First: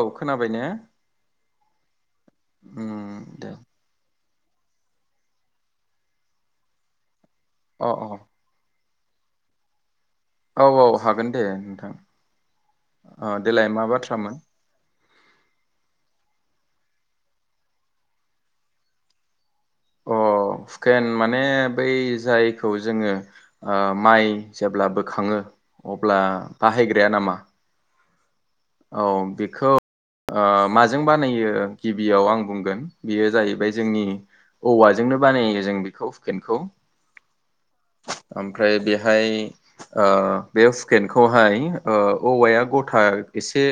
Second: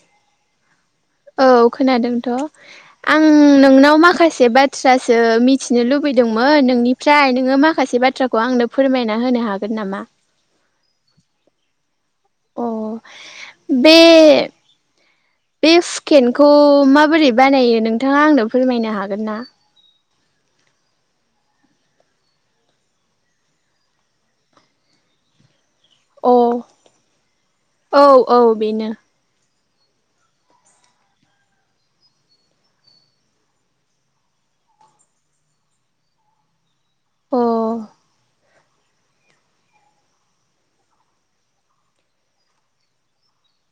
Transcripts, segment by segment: औ खोनाबाय ने औ खोनादों आं उम दे नोंनाव माखासे से बाथ्रासो मिथिनो लुबैदोंमोन नोंनिफ्राय नों नोङो अ माखासे बाथ्राखौ आंनो फोरमायना होनो हागोन नामा अ औ औ हागोन दे नोंथां अ अ देलाय मा बे बाथ्रामोन बे हुकेनखौ माबोरै बानायो नोंथाङा आंनो फोरमायनो हागोन ना अ हुकेन माने बै जायखौ जोङो माइ जेब्ला बोखाङो अब्ला अ बाहायग्राया नामा औ औ बेनो औ बेखौ ओ माजों बानायो गिबियाव आं बुंगोन बेयो जाहैबाय जोंनि औवाजोंनो बानायो जों बेखौ हुकेनखौ अ ओमफ्राय बेहाय बे हुकेेनखौहाय औवाया गथा एसे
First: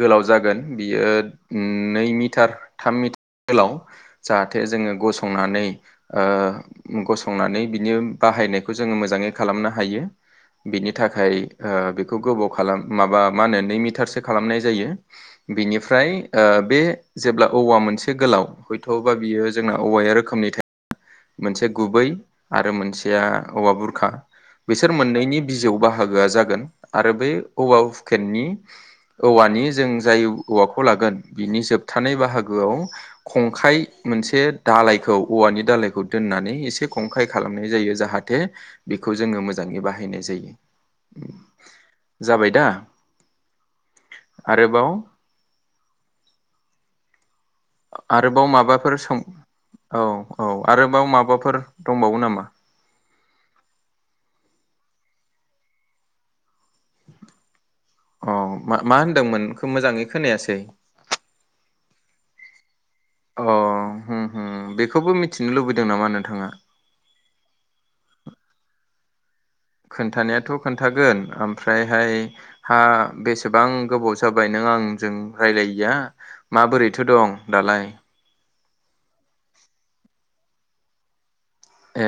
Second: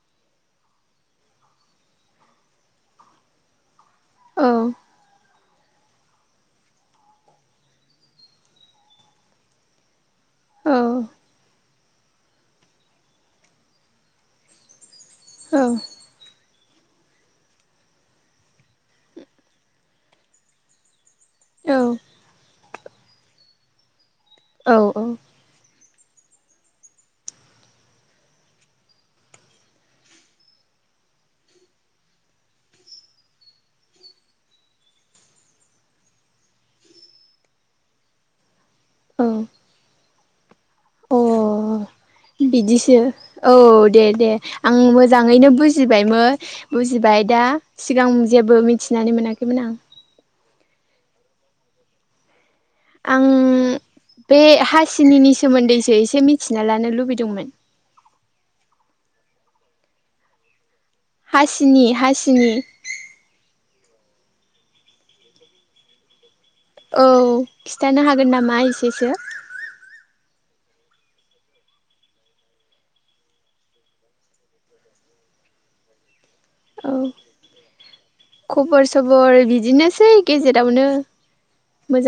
गोलाव जागोन बियो नै मिटार थाम मिटार गोलाव औ जाहाथे जोङो गसं संनानै गसंनानै बिनि बाहायनायखौ जोङो मोजाङै खालामनो हायो औ बिनि थाखाय ओ बेखौ गोबाव खालाम माबा मा होनो नै मि मिटारसो खालामनाय जायो बिनिफ्राय ओ बे जेब्ला औवा मोनसे गोलाव हयथ' बा बियो जोंना औवाया रोखोमनि थाया मोनसे औ गुबै आरो मोन सेया औवा बुरखा बिसोर मोननैनि बिजौ बाहा बाहागोआ जागोन आरो बै औवा हुकेनि औवानि जों जाय औवाखौ लागोन बिनि जोबथानाय बाहागोआव खंखाय मोनसे दालायखौ औवानि दालायखौ दोननानै एसे खंखाय खालामनाय जायो जाहाथे बेखौ औ जोङो मोजाङै बाहायो बाहायनाय जायो अ जाबाय दा बिदिसो औ दे दे आं आरोबाव मोजाङैनो बुजिबायमो बुजि बुजिबाय दा सिगां आरोबाव जेबो माबाफोर मिथिनानै सों मोनाखैमोन आं औ औ आरोबाव माबाफोर दंबावो नामा आं बे हासिनिनि सोमोन्दैसो एसे मिथिना लानो लुबैदोंमोन अ मा होनदोंमोन मोजाङै खोनायासै हासिनि हासिनि अ हम हम बेखौबो मिथिनो लुबैदों नामा नोंथाङा औ खिथानो हागोन नामा एसेसो खोन्थानायाथ' खोनथागोन ओमफ्रायहाय हा बेसेबां गोबाव जाबाय नों आंजों रायलायिया औ माबोरैथो दं दालाय खबर सबर बिदिनोसै गेजेरावनो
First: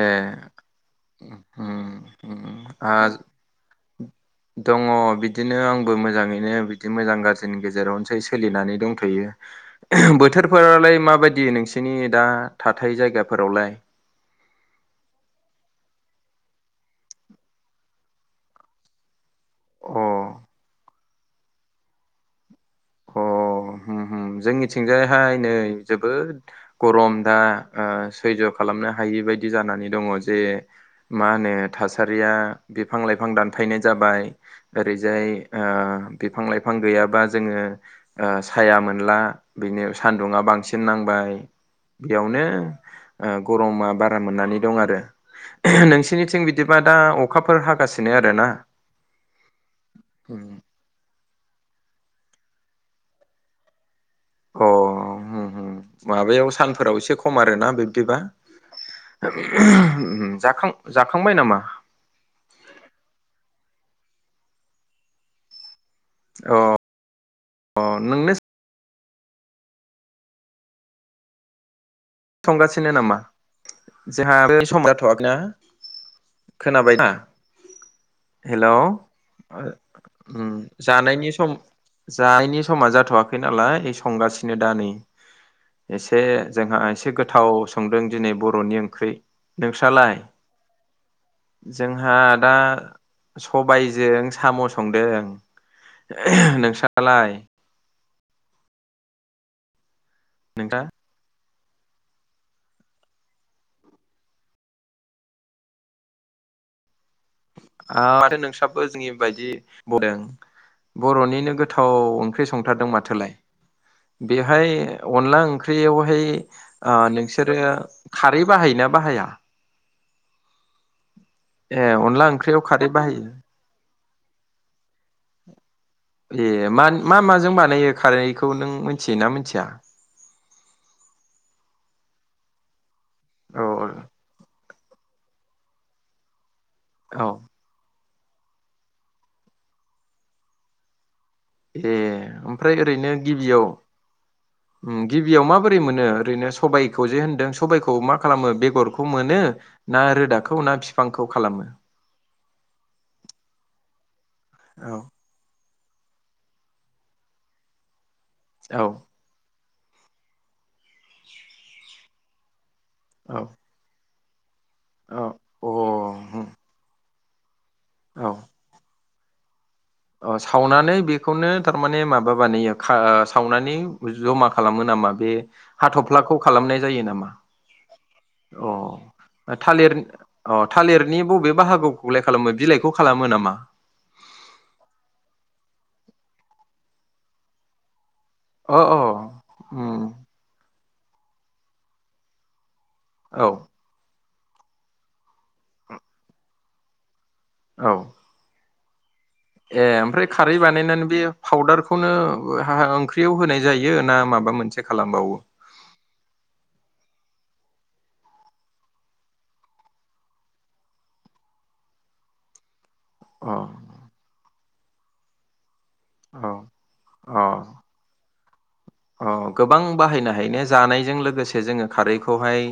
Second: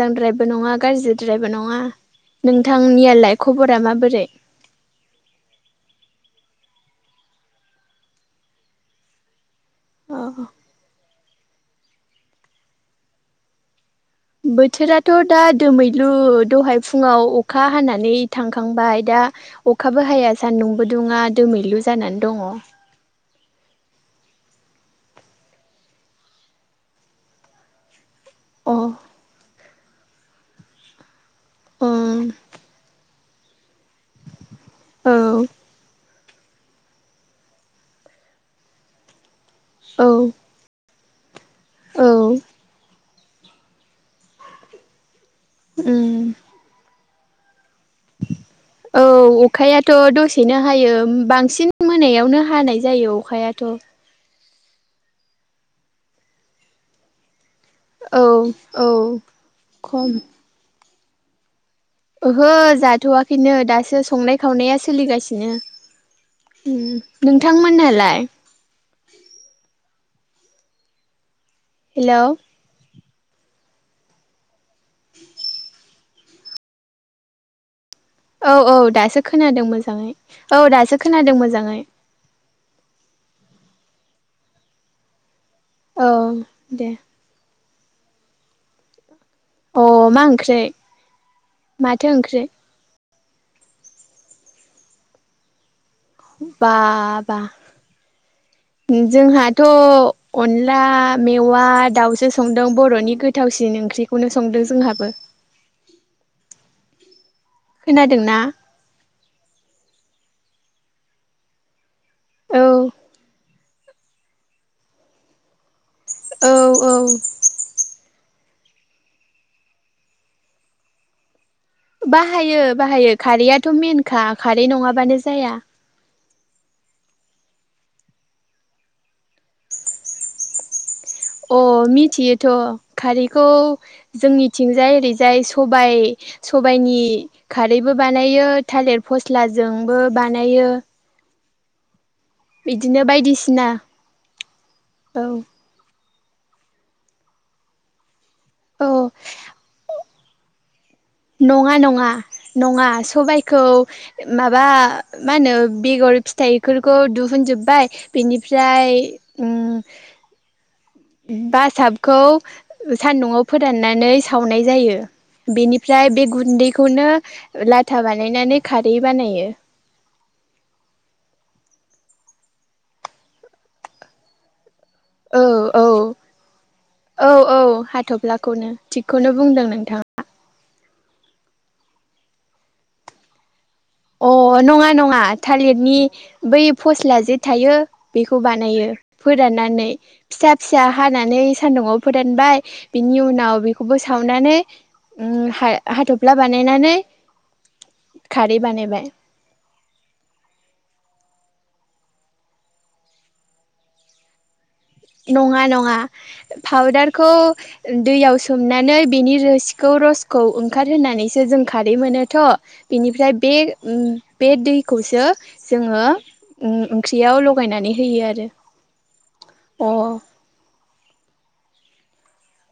ए नङा गाज्रिद्रायबो नङा उम उम आ नोंथांनियालाय खबरा माबोरै दङ बिदिनो आंबो मोजाङैनो बिदि मोजां गाज्रिनि गेजेरावनोसै सोलिनानै दंथ'यो अ बोथोरफोरालाय माबायद दि नोंसिनि दा थाथाय जायगाफोरावलाय बोथोराथ' दा दोमैलु दहाय फुङाव अखा हानानै थांखांबाय दा अखाबो हाया अ सान्दुंबो दुङा दोमैलु जानानै दङ अ होम होम जोंनिथिंजायाहाय नै जोबोद गरम दा आ सैज्य' खालामनो हायि बायदि जानानै दङ जे मा होनो ओम थासारिया बिफां लाइफां बिफां दानफायनाय जाबाय औ ओरैजाय ओ बिफां लाइफां गैयाबा जोङो साया मोनला बेनो औ सान्दुङा बांसिन नां बाय औ बेयावनो ओ गरमा बारा मोननानै दं आरो ओम नोंसिनिथिं बिदिबा दा अ अखाफोर हाब औ अखायाथ' अ दसेनो हायो बां सिन मोनायावनो हानाय जायो अखायाथ' अ होम होम माबायाव सानफोराव एसे खम आरो ना बिब्दिबा औ औ खम जाखां जाखांबाय नामा ओहो जाथ'वाखैनो दासो संनाय खावनाया सोलिगासिनो अ उम नोंथां मोनालाय नोंनो हेलौ संगासिनो नामा जोंहा आरो सम जाथ'वाखैना खोनाबायना औ हेलौ औ दासो खोनादों मोजाङै उम औ दासो जानायनि खोनादों सम मोजाङै जानायनि समा जाथ'वाखै नालाय संगासिनो दा नै औ एसे जोंहा दे एसे लाव संदों दिनै बर'नि ओंख्रि अ नोंसालाय मा ओंख्रि माथो जोंहा ओंख्रि दा सबायजों साम' संदों [unintelligible] नोंसालाय बाबा जोंहाथ' अनला नोंथां मे वा दाउ संदों बर'नि गोथावसिन ओंख्रिखौनो संदों जोंहाबो। खोनादोंना माथो नोंस्राबो जोंनि बायदि [inaudible] बुं [inaudible] दों बर'निनो गोथाव ओंख्रि औ संथारदों माथोलाय बेहाय अनला ओंख्रियाव ओमफ्राय औ औ ओ नोंसोरो खारै बाहायोना बाहाया ए अनला बाहायो ओंख्रियाव खारै बाहायो खारैआथ' मेनखा खारै नङाबानो जाया ए मा [unintelligible] माजों बानायो खारै खौ नों मोनथियोना मोनथिया? अ मिथियोथ' खारैखौ औ जोंनि थिंजाय ओरैजाय सबाइ सबाइनि औ खारैबो बानायो थालिर फस्लाजोंबो बानायो ए ओमफ्राय बिदिनो ओरैनो गिबियाव बायदिसिना उ औ गिबियाव माबोरै मोनो ओरैनो सबाइखौ जे होन्दों सबबायखौ मा खालामो औ बेगरखौ मोनो ना रो दाखौना फि नङा नङा नङा सबायखौ माबा औ मा होनो बेगर फिथाइफोरखौ दुहुनजोबबाय औ बेनिफ्राय उम बासाबखौ औ सान्दुंआव फोराननानै थावनाय जायो बेनिफ्राय बे औ गुन्दैखौनो लाथा अ औ बानायनानै खारै बानायो अ सावनानै बेखौनो थारमाने माबा बानायो खा सावनानै जमा खालामो नामा बे औ औ हाथफ्लाखौ खालामनाय जायो औ नामा? औ हाथ'फ्लाखौनो थिगखौनो अ बुंदों थालिर नोंथाङा अ थालिरनि बबे बाहागोखौगलाय खालामो बिलाइखौ खालामो नामा अ नङा नङा थालिरनि बै फस्ला जे थायो बेखौ अ बानायो अ फोराननानै उम फिसा फि फिसा हानानै सान्दुंङाव फोदानबाय बिनि औ उनाव बेखौबो साव नानै हा-हाथफ्ला बानायनानै औ खारि बानाय बाय ए ओमफ्राय खारै बानायनानै बे फाउदारखौनो ओंख्रियाव होनाय जायो ना माबा मोनसे खालामबावो नङा नङा फावदार खौ दैयाव सोमनानै बेनि रोसिखौ रसखौ ओंखार होनानैसो जों खारै मोनोथ' बेनिफ्राय बे अ बे दै खौसो जोङो अ उम ओंख्रियाव लगायनानै होयो आरो औ गोबां अ बाहायनो हायो ने जानाय जों लोगोसे जोङो खारैखौहाय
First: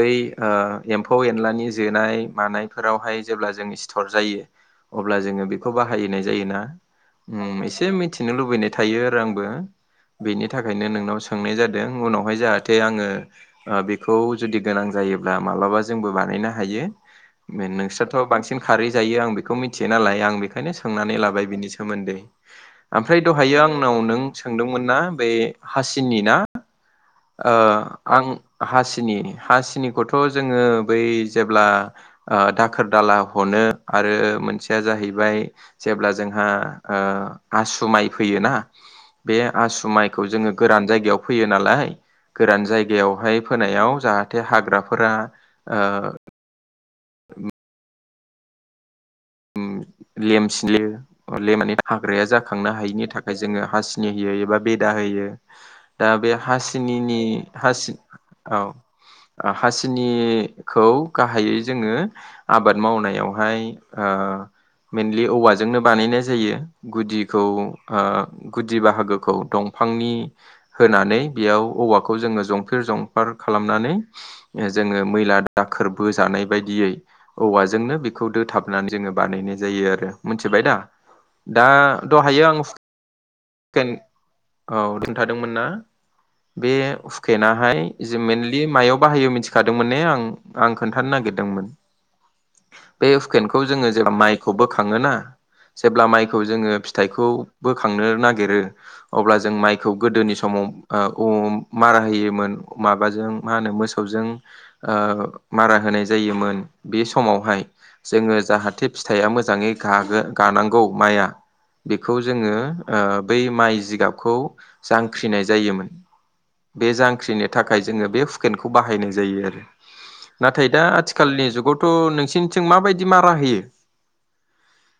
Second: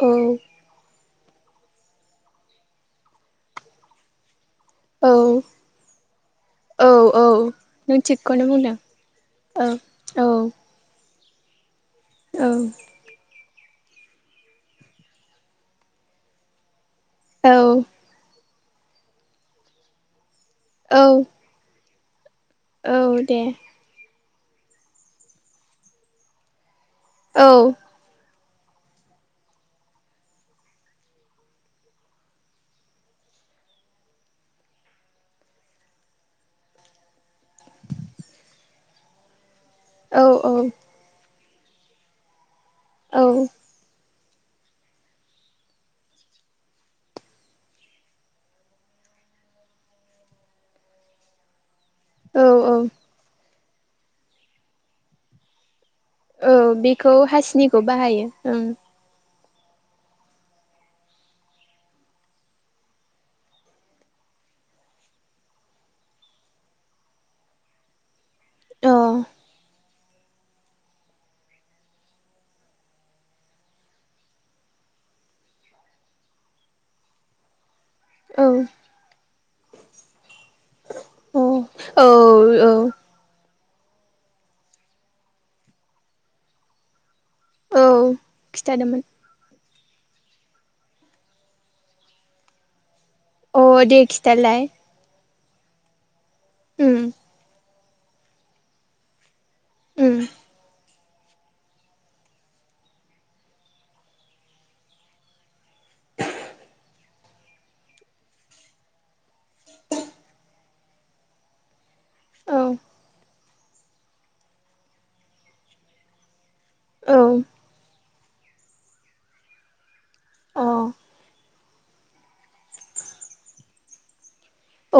औ ओ एम्फौ एनलानि जोनाय मानायफोरावहाय जेब्ला जों सिथर जायो अब्ला औ जोङो बेखौ बाहायोनाय जायोना औ औ उम एसे नों मिथिनो थिगखौनो लुबैनाय बुंदों थायो आरो आंबो औ औ बेनि नोंनाव सोंनाय जादों उनावहाय औ जाहाथे आङो बेखौ जुदि गोनां जायोब्ला माब्लाबा जोंबो बानायनो हायो नोंसोरथ' बांसिन खारै जायो आं बेखौ मिथियो नालाय आं बे ओंखायनो औ सोंनानै औ लाबाय बिनिसै सोमोन्दै ओमफ्राय औ दे दहायो आंनाव नों सोंदोंमोन ना बे हासिनि ना औ ओ आं हासिनि हासिनिखौथ' जोङो बै जेब्ला दाखोर दाला हनो आरो मोनसेया जाहैबाय जेब्ला जोंहा आसु माइ फैयोना बे आसु माइ खौ औ जोङो औ गोरान जायगायाव फैयो नालाय गोरान औ जायगायावहाय फोनायाव जाह जाहाथे हाग्राफोरा लेम [unintelligible] हाग्राया जाखांनो औ औ हायिनि थाखाय जोङो हासिनि होयो एबा बेदा होयो दा बे औ बेखौ हासिनिनि हासिनिखौ हासि बाहायो ओं औ हासिनिखौ गाहायै जोङो आबाद मावनायावहाय मेनलि औवाजोंनो बानायनाय जायो गुदिखौ ओ गुदि अ बाहागोखौ दं बिफांनि होनानै बेयाव औवाखौ जोङो जंफेर जंफार खालामनानै जोङो मैला दाखोरबोजानाय बायदियै औवाजोंनो बेखौ औ दोथाब होननानै जोङो बानायनाय जायो आरो मिथिबाय दा अ दा औ दहायो आं औ औ खोनथादोंमोन ना बे सुख हुकेनाहाय औ जों मेनलि मायाव खिथादोंमोन बाहायो मिथिखादों खीनथानो नागिरदोंमोन हुकेनखौ अ जोङो दे जेब्ला खिथालाय माइखौबो खाङोना जेब्ला माइखौ खौ जोङो उम फिथाइखौ बोखांनो नागिरो अब्ला जों माइखौ उम गोदोनि समाव मारा होयोमोन माबाजों मा होनो मोसौजों मारा होनाय जायोमोन बे समावहाय जोङो जाहाथे फिथाइया मोजाङै गानांगौ माइया बेखौ जोङो औ बै माइ जिगाबखौ जांख्रिनाय जायोमोन बे औ जांख्रिनो थाखाय जोङो बे हुकेनखौ बाहायनाय जायो आरो अ नाथाय दा अ आथिखालनि जुगाव थ नोंसिनिथिं माबायदि दि मारा होयो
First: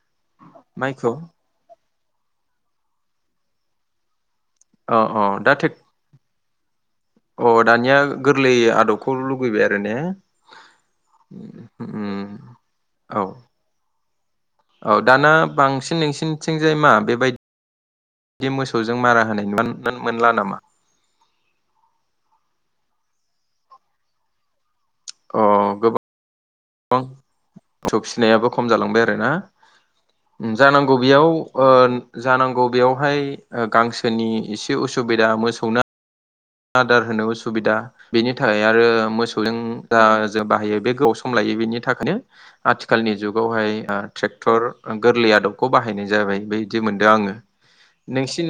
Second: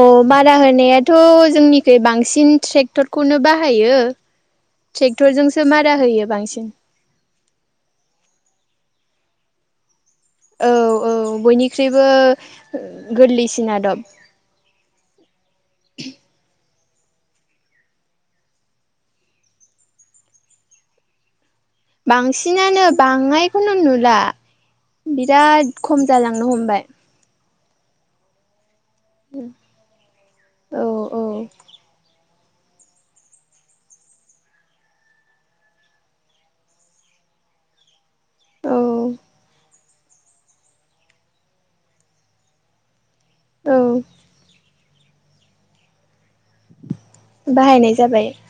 अ मारा होनायाथ माइखौ जोंनिखै बांसिन ट्रेक्टरखौनो बाह हायो अ अ दा ट्रेक बांसिन अ दानिया गोरलै आदब खौल लुगैबाय आरो ने औ औ बयनिख्रुइबो उम औ गोरलैसिन आदब औ दाना बांसिन नोंसिनिथिं मा बेबायदि मोसौजों मारा होनाय मोन मोनला नामा बांसिनानो बांनायखौनो नुला अ बिराद खम जालांनो हमबाय गोबां सौ फिनायाबो खम जालां आरो ना औ जानांगौ औ बेयाव ओ जानांगौ बेयावहाय गांसोनि एसे उसुबिदा मोसौनो आदार होनो उसुबिदा बेनि थाखाय औ आरो मोसौजों दा जों बाहायो बे गोबाव सम लायो बेनि थाखायनो आथिखालनि जुग बेवहाय ओ औ ट्रेक्टर गोरलै आदबखौ बाहायनाय जाबाय बिदि मोनदों आङो बाहायनाय जाबाय नोंसिन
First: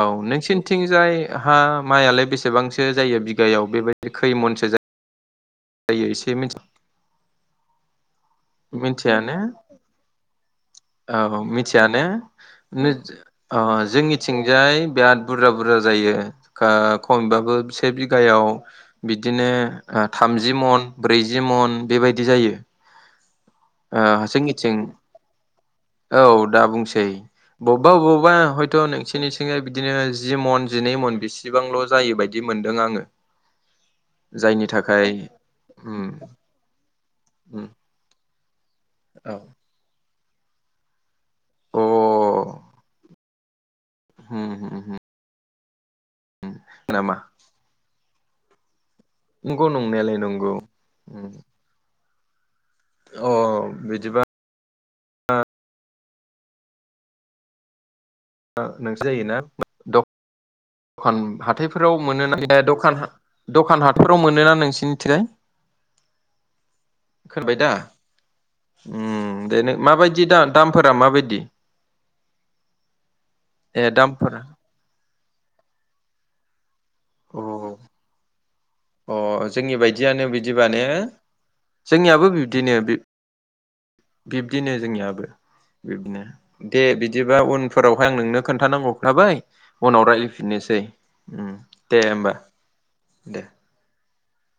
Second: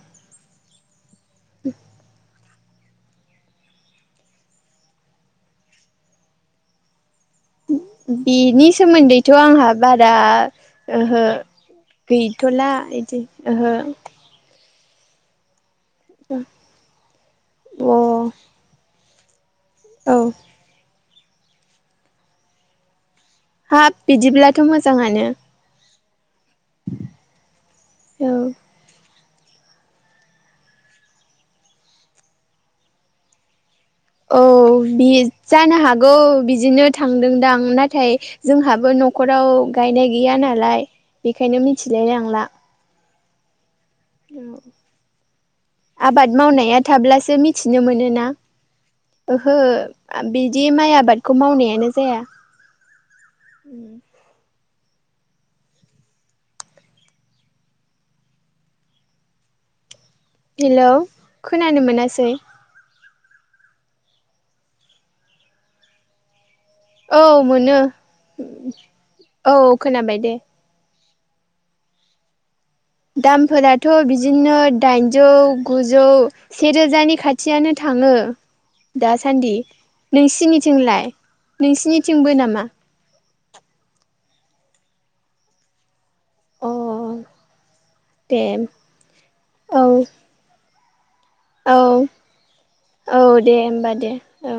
औ नोंसिन थिंजाय हा माइ आलाय बेसेबांसो जायो बिघायाव बेबायदि खैमनसो जायो जायो इसे मिन बिनि सोमोन्दैथ‌ ने आंहा बारा ओहो औ मिथिया ने गैथला इदि ओ ओहो जोंनिथिंजाय बिराद बुरजा बुरजा जायो ओ खमबाबो से अ बिघायाव बिदिनो औ थामजि मन ब्रैजि मन बेबायदि जायो हाब ओ बिदिब्लाथ' जोंनिथिं मोजाङानो औ दा बुंसै बबेबा बबेबा औ हयथ' नोंसि बिनिथिङै बिदिनो जि मन जिनै मन बिसेबांल' जायो बायदि मोनदों आङो औ जायनि था बि जानो हागौ बिदिनो थांदोंदां उम नाथाय जोंहाबो औ न'खराव गायनाय गैया नालाय बेनिखायनो अ मिथिलाय लांला होम होम होम आबाद मावनाया नामा थाब्लासो मिथिनो मोनोना ओहो नंगौ नंनायालाय नंगौ बिदि माइ उम आबादखौ मावनायानो जाया [inaudible] हो हो नोंसो जायोना द हेलौ दखान खोनानो हाथायफोराव मोनो मोनासै ना दखान दखान हातफोराव मोनोना नोंसिनिथिंजाय औ खोनाबाय दा मोनो औ उम खोनाबाय माबायदि दे दा दामफोरा माबायदि [inaudible] ए दामफोराथ' दामफोरा बिदिनो दाइन जौ गुजौ सेेरोजानि अ खाथियानो थाङो अ दासान्दि जोंनि बायदियानो बिदिबा ने नोंसिनिथिंलाय जोंनियाबो नोंसिनिथिंबो नामा बिब्दिनो बिब्दिनो जोंनियाबो बिब्दिनो दे अ बिदिबा उनफोरावहाय आं दे नोंनो खोन्थानांगौ खोथाबाय औ उनाव रायजलायफिननोसै औ औ दे होमबा दे औ